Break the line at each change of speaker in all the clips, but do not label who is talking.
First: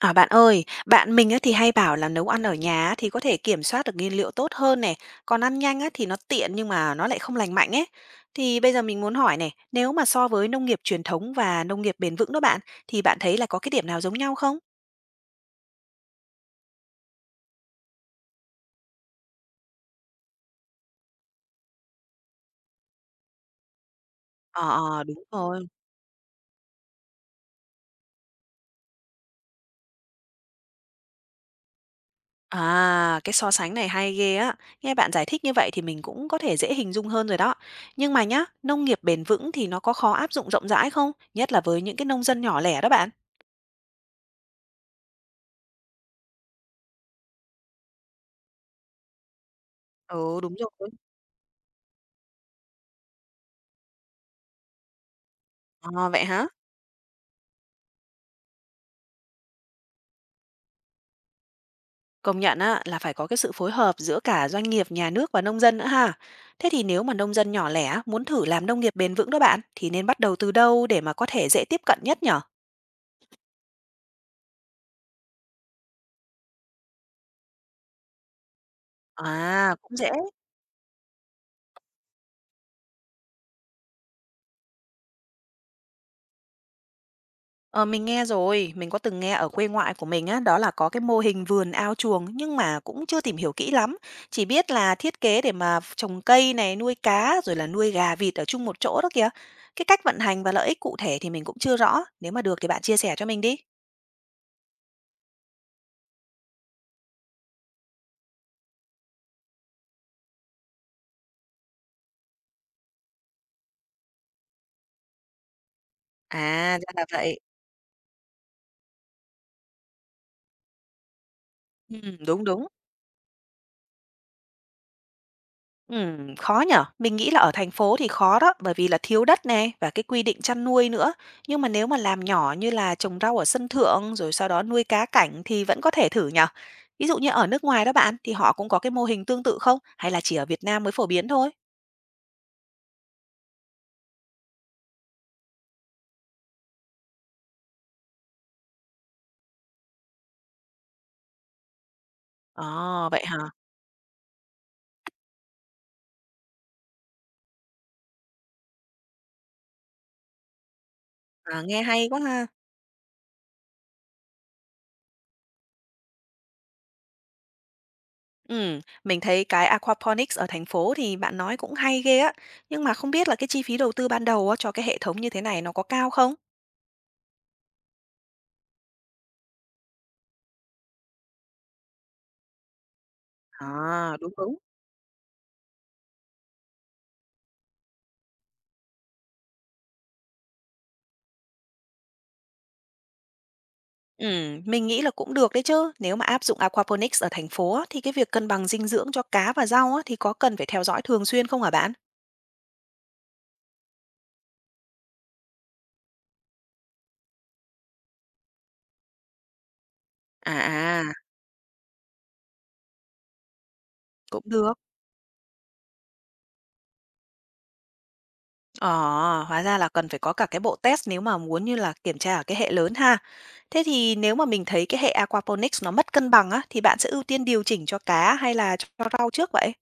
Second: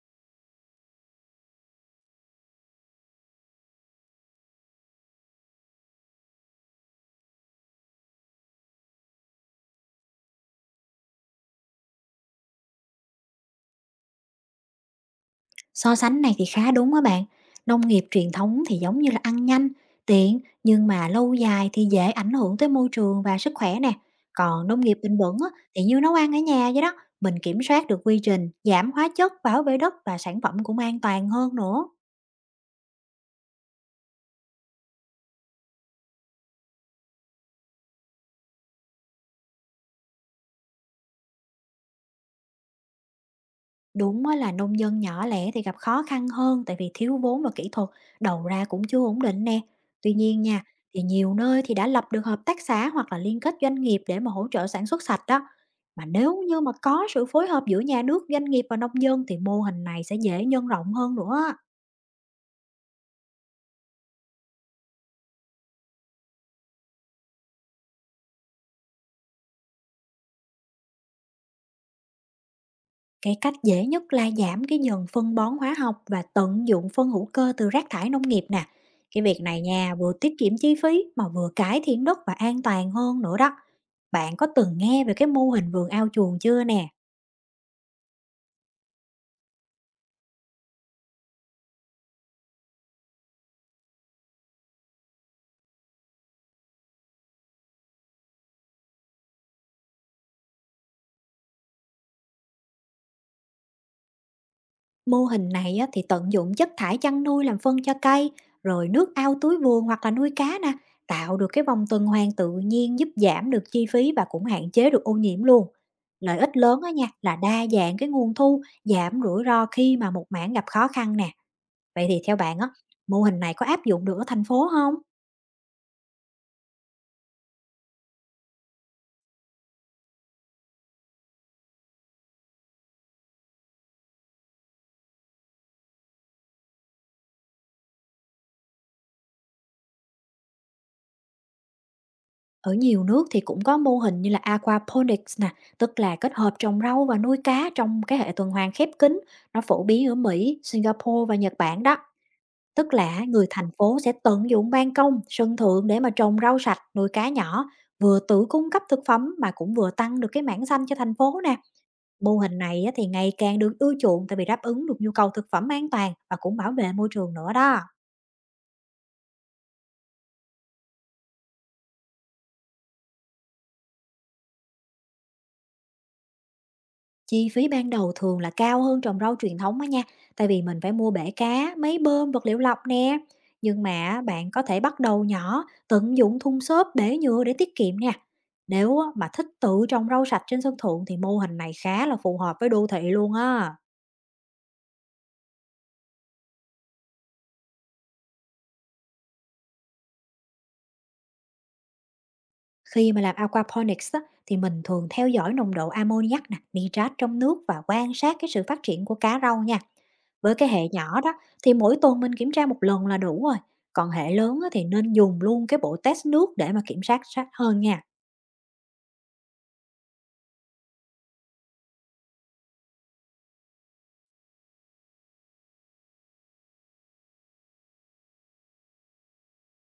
À bạn ơi, bạn mình á thì hay bảo là nấu ăn ở nhà á thì có thể kiểm soát được nguyên liệu tốt hơn này, còn ăn nhanh á thì nó tiện nhưng mà nó lại không lành mạnh ấy. Thì bây giờ mình muốn hỏi này, nếu mà so với nông nghiệp truyền thống và nông nghiệp bền vững đó bạn, thì bạn thấy là có cái điểm nào giống nhau không?
So sánh này thì khá đúng á bạn. Nông nghiệp truyền thống thì giống như là ăn nhanh, tiện nhưng mà lâu dài thì dễ ảnh hưởng tới môi trường và sức khỏe nè.
Ờ
Còn nông nghiệp
ờ,
bền
đúng
vững á,
rồi.
thì như nấu ăn ở nhà vậy đó, mình kiểm soát được quy trình, giảm hóa chất, bảo vệ đất và sản phẩm cũng an toàn hơn nữa.
À, cái so sánh này hay ghê á. Nghe bạn giải thích như vậy thì mình cũng có thể dễ hình dung hơn rồi đó. Nhưng mà nhá, nông nghiệp bền vững thì nó có khó áp dụng rộng rãi không? Nhất là với những cái nông dân nhỏ lẻ đó bạn.
Đúng á là nông dân nhỏ lẻ thì gặp khó khăn hơn tại vì thiếu vốn và kỹ thuật, đầu ra cũng chưa ổn định nè. Tuy
Ừ,
nhiên
đúng
nha,
rồi.
thì nhiều nơi thì đã lập được hợp tác xã hoặc là liên kết doanh nghiệp để mà hỗ trợ sản xuất sạch đó. Mà
Ờ, vậy
nếu
hả?
như mà có sự phối hợp giữa nhà nước, doanh nghiệp và nông dân thì mô hình này sẽ dễ nhân rộng hơn nữa á.
Công nhận á, là phải có cái sự phối hợp giữa cả doanh nghiệp, nhà nước và nông dân nữa ha. Thế thì nếu mà nông dân nhỏ lẻ á, muốn thử làm nông nghiệp bền vững đó bạn, thì nên bắt đầu từ đâu để mà có thể dễ tiếp cận nhất nhở?
Cái cách dễ nhất là giảm cái dần phân bón hóa học và tận dụng phân hữu cơ từ rác thải nông nghiệp nè. Cái việc này
À,
nha,
cũng dễ.
vừa tiết kiệm chi phí mà vừa cải thiện đất và an toàn hơn nữa đó. Bạn có từng nghe về cái mô hình vườn ao chuồng chưa nè?
Ờ, mình nghe rồi, mình có từng nghe ở quê ngoại của mình á, đó là có cái mô hình vườn ao chuồng nhưng mà cũng chưa tìm hiểu kỹ lắm. Chỉ biết là thiết kế để mà trồng cây này, nuôi cá rồi là nuôi gà vịt ở chung một chỗ đó kìa. Cái cách vận hành và lợi ích cụ thể thì mình cũng chưa rõ. Nếu mà được thì bạn chia sẻ cho mình đi.
Mô hình này á, thì tận dụng chất thải chăn nuôi làm phân cho cây, rồi nước ao túi vườn hoặc là nuôi cá nè, tạo được cái vòng tuần hoàn tự nhiên, giúp giảm được chi phí và cũng hạn chế được ô nhiễm luôn. Lợi ích
À,
lớn á
ra là
nha là
vậy.
đa dạng cái nguồn thu, giảm rủi ro khi mà một mảng gặp khó khăn nè. Vậy thì theo
Đúng,
bạn
đúng.
á, mô hình này có áp dụng được ở thành phố không?
Khó nhở. Mình nghĩ là ở thành phố thì khó đó, bởi vì là thiếu đất này và cái quy định chăn nuôi nữa. Nhưng mà nếu mà làm nhỏ như là trồng rau ở sân thượng rồi sau đó nuôi cá cảnh thì vẫn có thể thử nhở. Ví dụ như ở nước ngoài đó bạn, thì họ cũng có cái mô hình tương tự không? Hay là chỉ ở Việt Nam mới phổ biến thôi?
Ở nhiều nước thì cũng có mô hình như là aquaponics nè, tức là kết hợp trồng rau và nuôi cá trong cái hệ tuần hoàn khép kín. Nó phổ biến ở Mỹ, Singapore và Nhật Bản đó. Tức
Ờ,
là
vậy hả?
người thành phố sẽ tận dụng ban công, sân thượng để mà trồng rau sạch, nuôi cá nhỏ, vừa tự cung cấp thực phẩm mà cũng vừa tăng được cái mảng xanh cho thành phố nè.
À, nghe hay quá
Mô
ha.
hình này á thì ngày càng được ưa chuộng tại vì đáp ứng được nhu cầu thực phẩm an toàn và cũng bảo vệ môi trường nữa đó.
Mình thấy cái aquaponics ở thành phố thì bạn nói cũng hay ghê á. Nhưng mà không biết là cái chi phí đầu tư ban đầu á, cho cái hệ thống như thế này nó có cao không?
Chi phí ban đầu thường là cao hơn trồng rau truyền thống á nha, tại vì mình phải mua bể cá, máy bơm, vật liệu lọc nè. Nhưng
À,
mà
đúng,
bạn
đúng.
có thể bắt đầu nhỏ, tận dụng thùng xốp, bể nhựa để tiết kiệm nè. Nếu á, mà thích tự trồng rau sạch trên sân thượng thì mô hình này khá là phù hợp với đô thị luôn á.
Mình nghĩ là cũng được đấy chứ. Nếu mà áp dụng aquaponics ở thành phố á, thì cái việc cân bằng dinh dưỡng cho cá và rau á, thì có cần phải theo dõi thường xuyên không hả bạn?
Khi mà làm aquaponics á, thì mình thường theo dõi nồng độ ammoniac nè, nitrat trong nước và quan sát cái sự phát triển của cá rau nha.
À,
Với cái hệ
à,
nhỏ đó thì mỗi tuần mình kiểm tra một lần là đủ rồi, còn hệ
cũng
lớn á
được.
thì nên dùng luôn cái bộ test nước để mà kiểm soát sát hơn nha.
Ờ, hóa ra là cần phải có cả cái bộ test nếu mà muốn như là kiểm tra ở cái hệ lớn ha. Thế thì nếu mà mình thấy cái hệ aquaponics nó mất cân bằng á, thì bạn sẽ ưu tiên điều chỉnh cho cá hay là cho rau trước vậy?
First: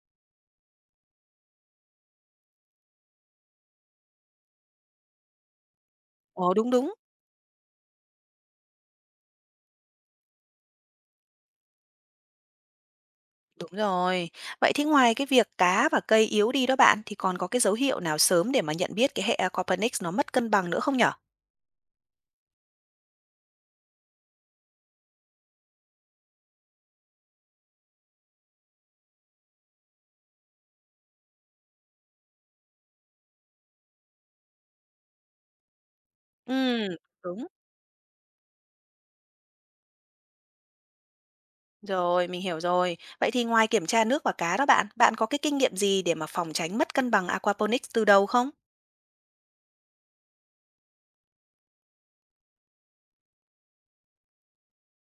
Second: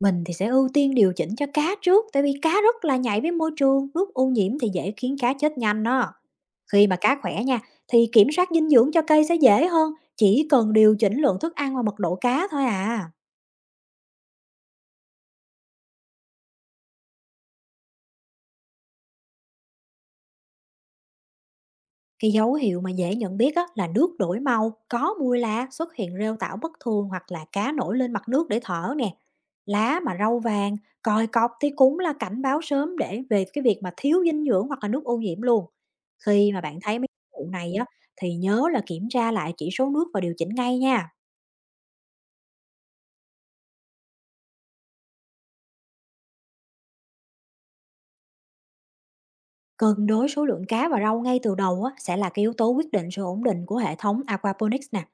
Mình thì sẽ ưu tiên điều chỉnh cho cá trước, tại vì cá rất là nhạy với môi trường, nước ô nhiễm thì dễ khiến cá chết nhanh đó.
Ồ, đúng
Khi
đúng.
mà cá khỏe nha, thì kiểm soát dinh dưỡng cho cây sẽ dễ hơn, chỉ cần điều chỉnh lượng thức ăn và mật độ cá thôi à.
Đúng rồi. Vậy thì ngoài cái việc cá và cây yếu đi đó bạn, thì còn có cái dấu hiệu nào sớm để mà nhận biết cái hệ aquaponics nó mất cân bằng nữa không nhở?
Cái dấu hiệu mà dễ nhận biết á, là nước đổi màu, có mùi lạ, xuất hiện rêu tảo bất thường hoặc là cá nổi lên mặt nước để thở nè. Lá mà râu vàng, còi cọc thì cũng là cảnh báo sớm để về cái việc mà thiếu dinh dưỡng hoặc là nước ô nhiễm luôn. Khi mà bạn
Ừm,
thấy mấy cái
đúng.
vụ này á, thì nhớ là kiểm tra lại chỉ số nước và điều chỉnh ngay nha.
Rồi, mình hiểu rồi. Vậy thì ngoài kiểm tra nước và cá đó bạn, bạn có cái kinh nghiệm gì để mà phòng tránh mất cân bằng aquaponics từ đầu không?
Cân đối số lượng cá và rau ngay từ đầu á, sẽ là cái yếu tố quyết định sự ổn định của hệ thống aquaponics nè.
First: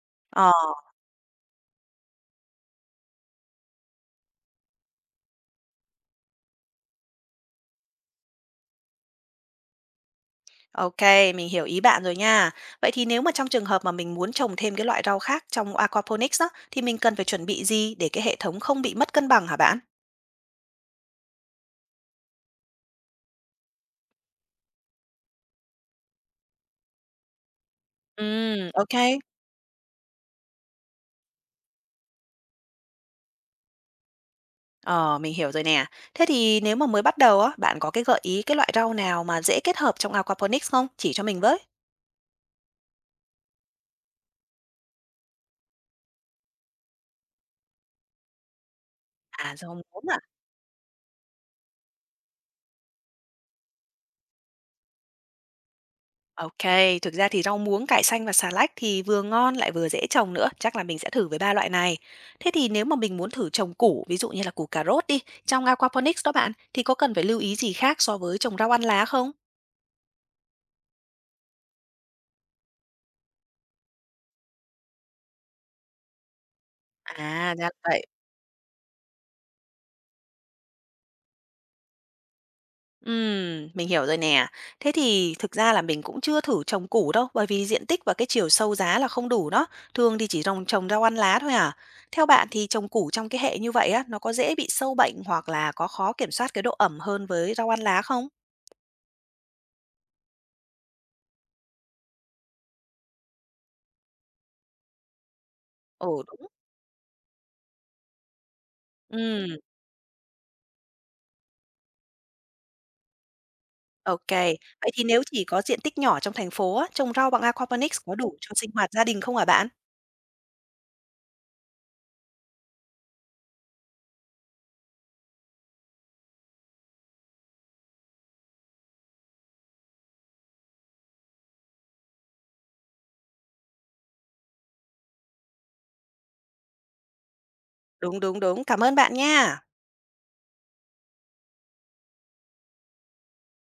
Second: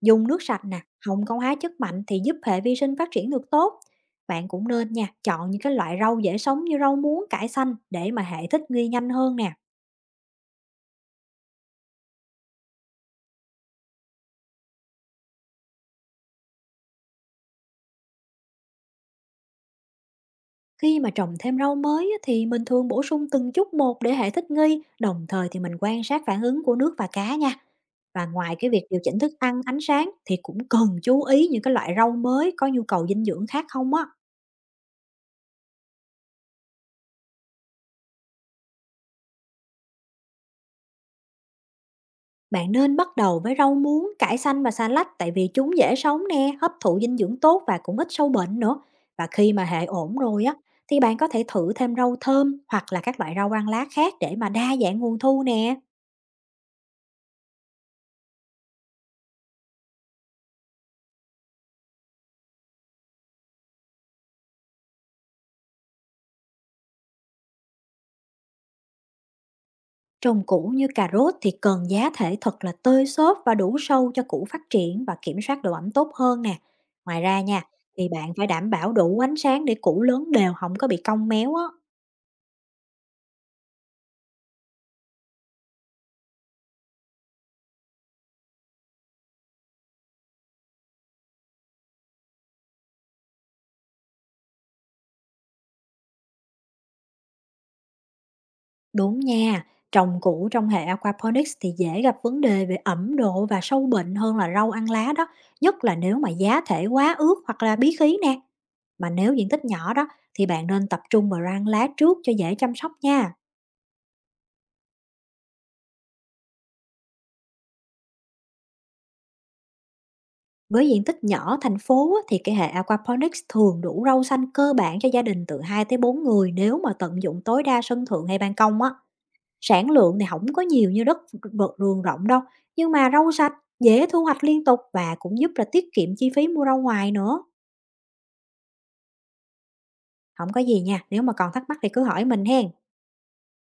Dùng nước
Ờ,
sạch nè, không có hóa chất mạnh thì giúp hệ vi sinh phát triển được tốt. Bạn cũng nên nha, chọn những cái loại rau dễ sống như rau muống, cải xanh để mà hệ thích nghi nhanh hơn nè.
OK, mình hiểu ý bạn rồi nha. Vậy thì nếu mà trong trường hợp mà mình muốn trồng thêm cái loại rau khác trong aquaponics đó, thì mình cần phải chuẩn bị gì để cái hệ thống không bị mất cân bằng hả bạn?
Khi mà trồng thêm rau mới á, thì mình thường bổ sung từng chút một để hệ thích nghi, đồng thời thì mình quan sát phản ứng của nước và cá nha.
Ừ,
Và ngoài cái việc điều
OK.
chỉnh thức ăn, ánh sáng thì cũng cần chú ý những cái loại rau mới có nhu cầu dinh dưỡng khác không á.
Ờ, mình hiểu rồi nè. Thế thì nếu mà mới bắt đầu á, bạn có cái gợi ý cái loại rau nào mà dễ kết hợp trong aquaponics không? Chỉ cho mình với.
Bạn nên bắt đầu với rau muống, cải xanh và xà lách tại vì chúng dễ sống nè, hấp thụ dinh dưỡng tốt và cũng ít sâu bệnh nữa. Và
À,
khi mà
rau
hệ
muống,
ổn rồi á thì bạn có thể thử thêm rau thơm hoặc là các loại rau ăn lá khác để mà đa dạng nguồn thu nè.
ok, thực ra thì rau muống, cải xanh và xà lách thì vừa ngon lại vừa dễ trồng nữa, chắc là mình sẽ thử với 3 loại này. Thế thì nếu mà mình muốn thử trồng củ, ví dụ như là củ cà rốt đi, trong aquaponics đó bạn, thì có cần phải lưu ý gì khác so với trồng rau ăn lá không?
Trồng củ như cà rốt thì cần giá thể thật là tơi xốp và đủ sâu cho củ phát triển, và kiểm soát độ ẩm tốt hơn nè.
À,
Ngoài ra
ra
nha,
là vậy.
thì bạn phải đảm bảo đủ ánh sáng để củ lớn đều, không có bị cong méo á.
Mình hiểu rồi nè. Thế thì thực ra là mình cũng chưa thử trồng củ đâu, bởi vì diện tích và cái chiều sâu giá là không đủ đó, thường thì chỉ trồng trồng rau ăn lá thôi à. Theo bạn thì trồng củ trong cái hệ như vậy á, nó có dễ bị sâu bệnh hoặc là có khó kiểm soát cái độ ẩm hơn với rau ăn lá không?
Đúng nha, trồng củ trong hệ aquaponics thì dễ gặp vấn đề về ẩm độ và sâu bệnh hơn là rau ăn lá đó, nhất là
Ừ,
nếu mà
đúng.
giá thể quá ướt hoặc là bí khí nè. Mà nếu diện
Ừm,
tích nhỏ đó thì bạn nên tập trung vào rau ăn lá trước cho dễ chăm sóc nha.
ô. Vậy thì nếu chỉ có diện tích nhỏ trong thành phố á, trồng rau bằng aquaponics có đủ cho sinh hoạt gia đình không hả bạn?
Với diện tích nhỏ thành phố á, thì cái hệ aquaponics thường đủ rau xanh cơ bản cho gia đình từ 2 tới 4 người nếu mà tận dụng tối đa sân thượng hay ban công á. Sản lượng thì không có nhiều như đất ruộng rộng đâu, nhưng mà rau sạch, dễ thu hoạch liên tục và cũng giúp là tiết kiệm chi phí mua rau ngoài nữa.
Đúng, đúng, đúng. Cảm ơn bạn nha.
Không có gì nha, nếu mà còn thắc mắc thì cứ hỏi mình hen.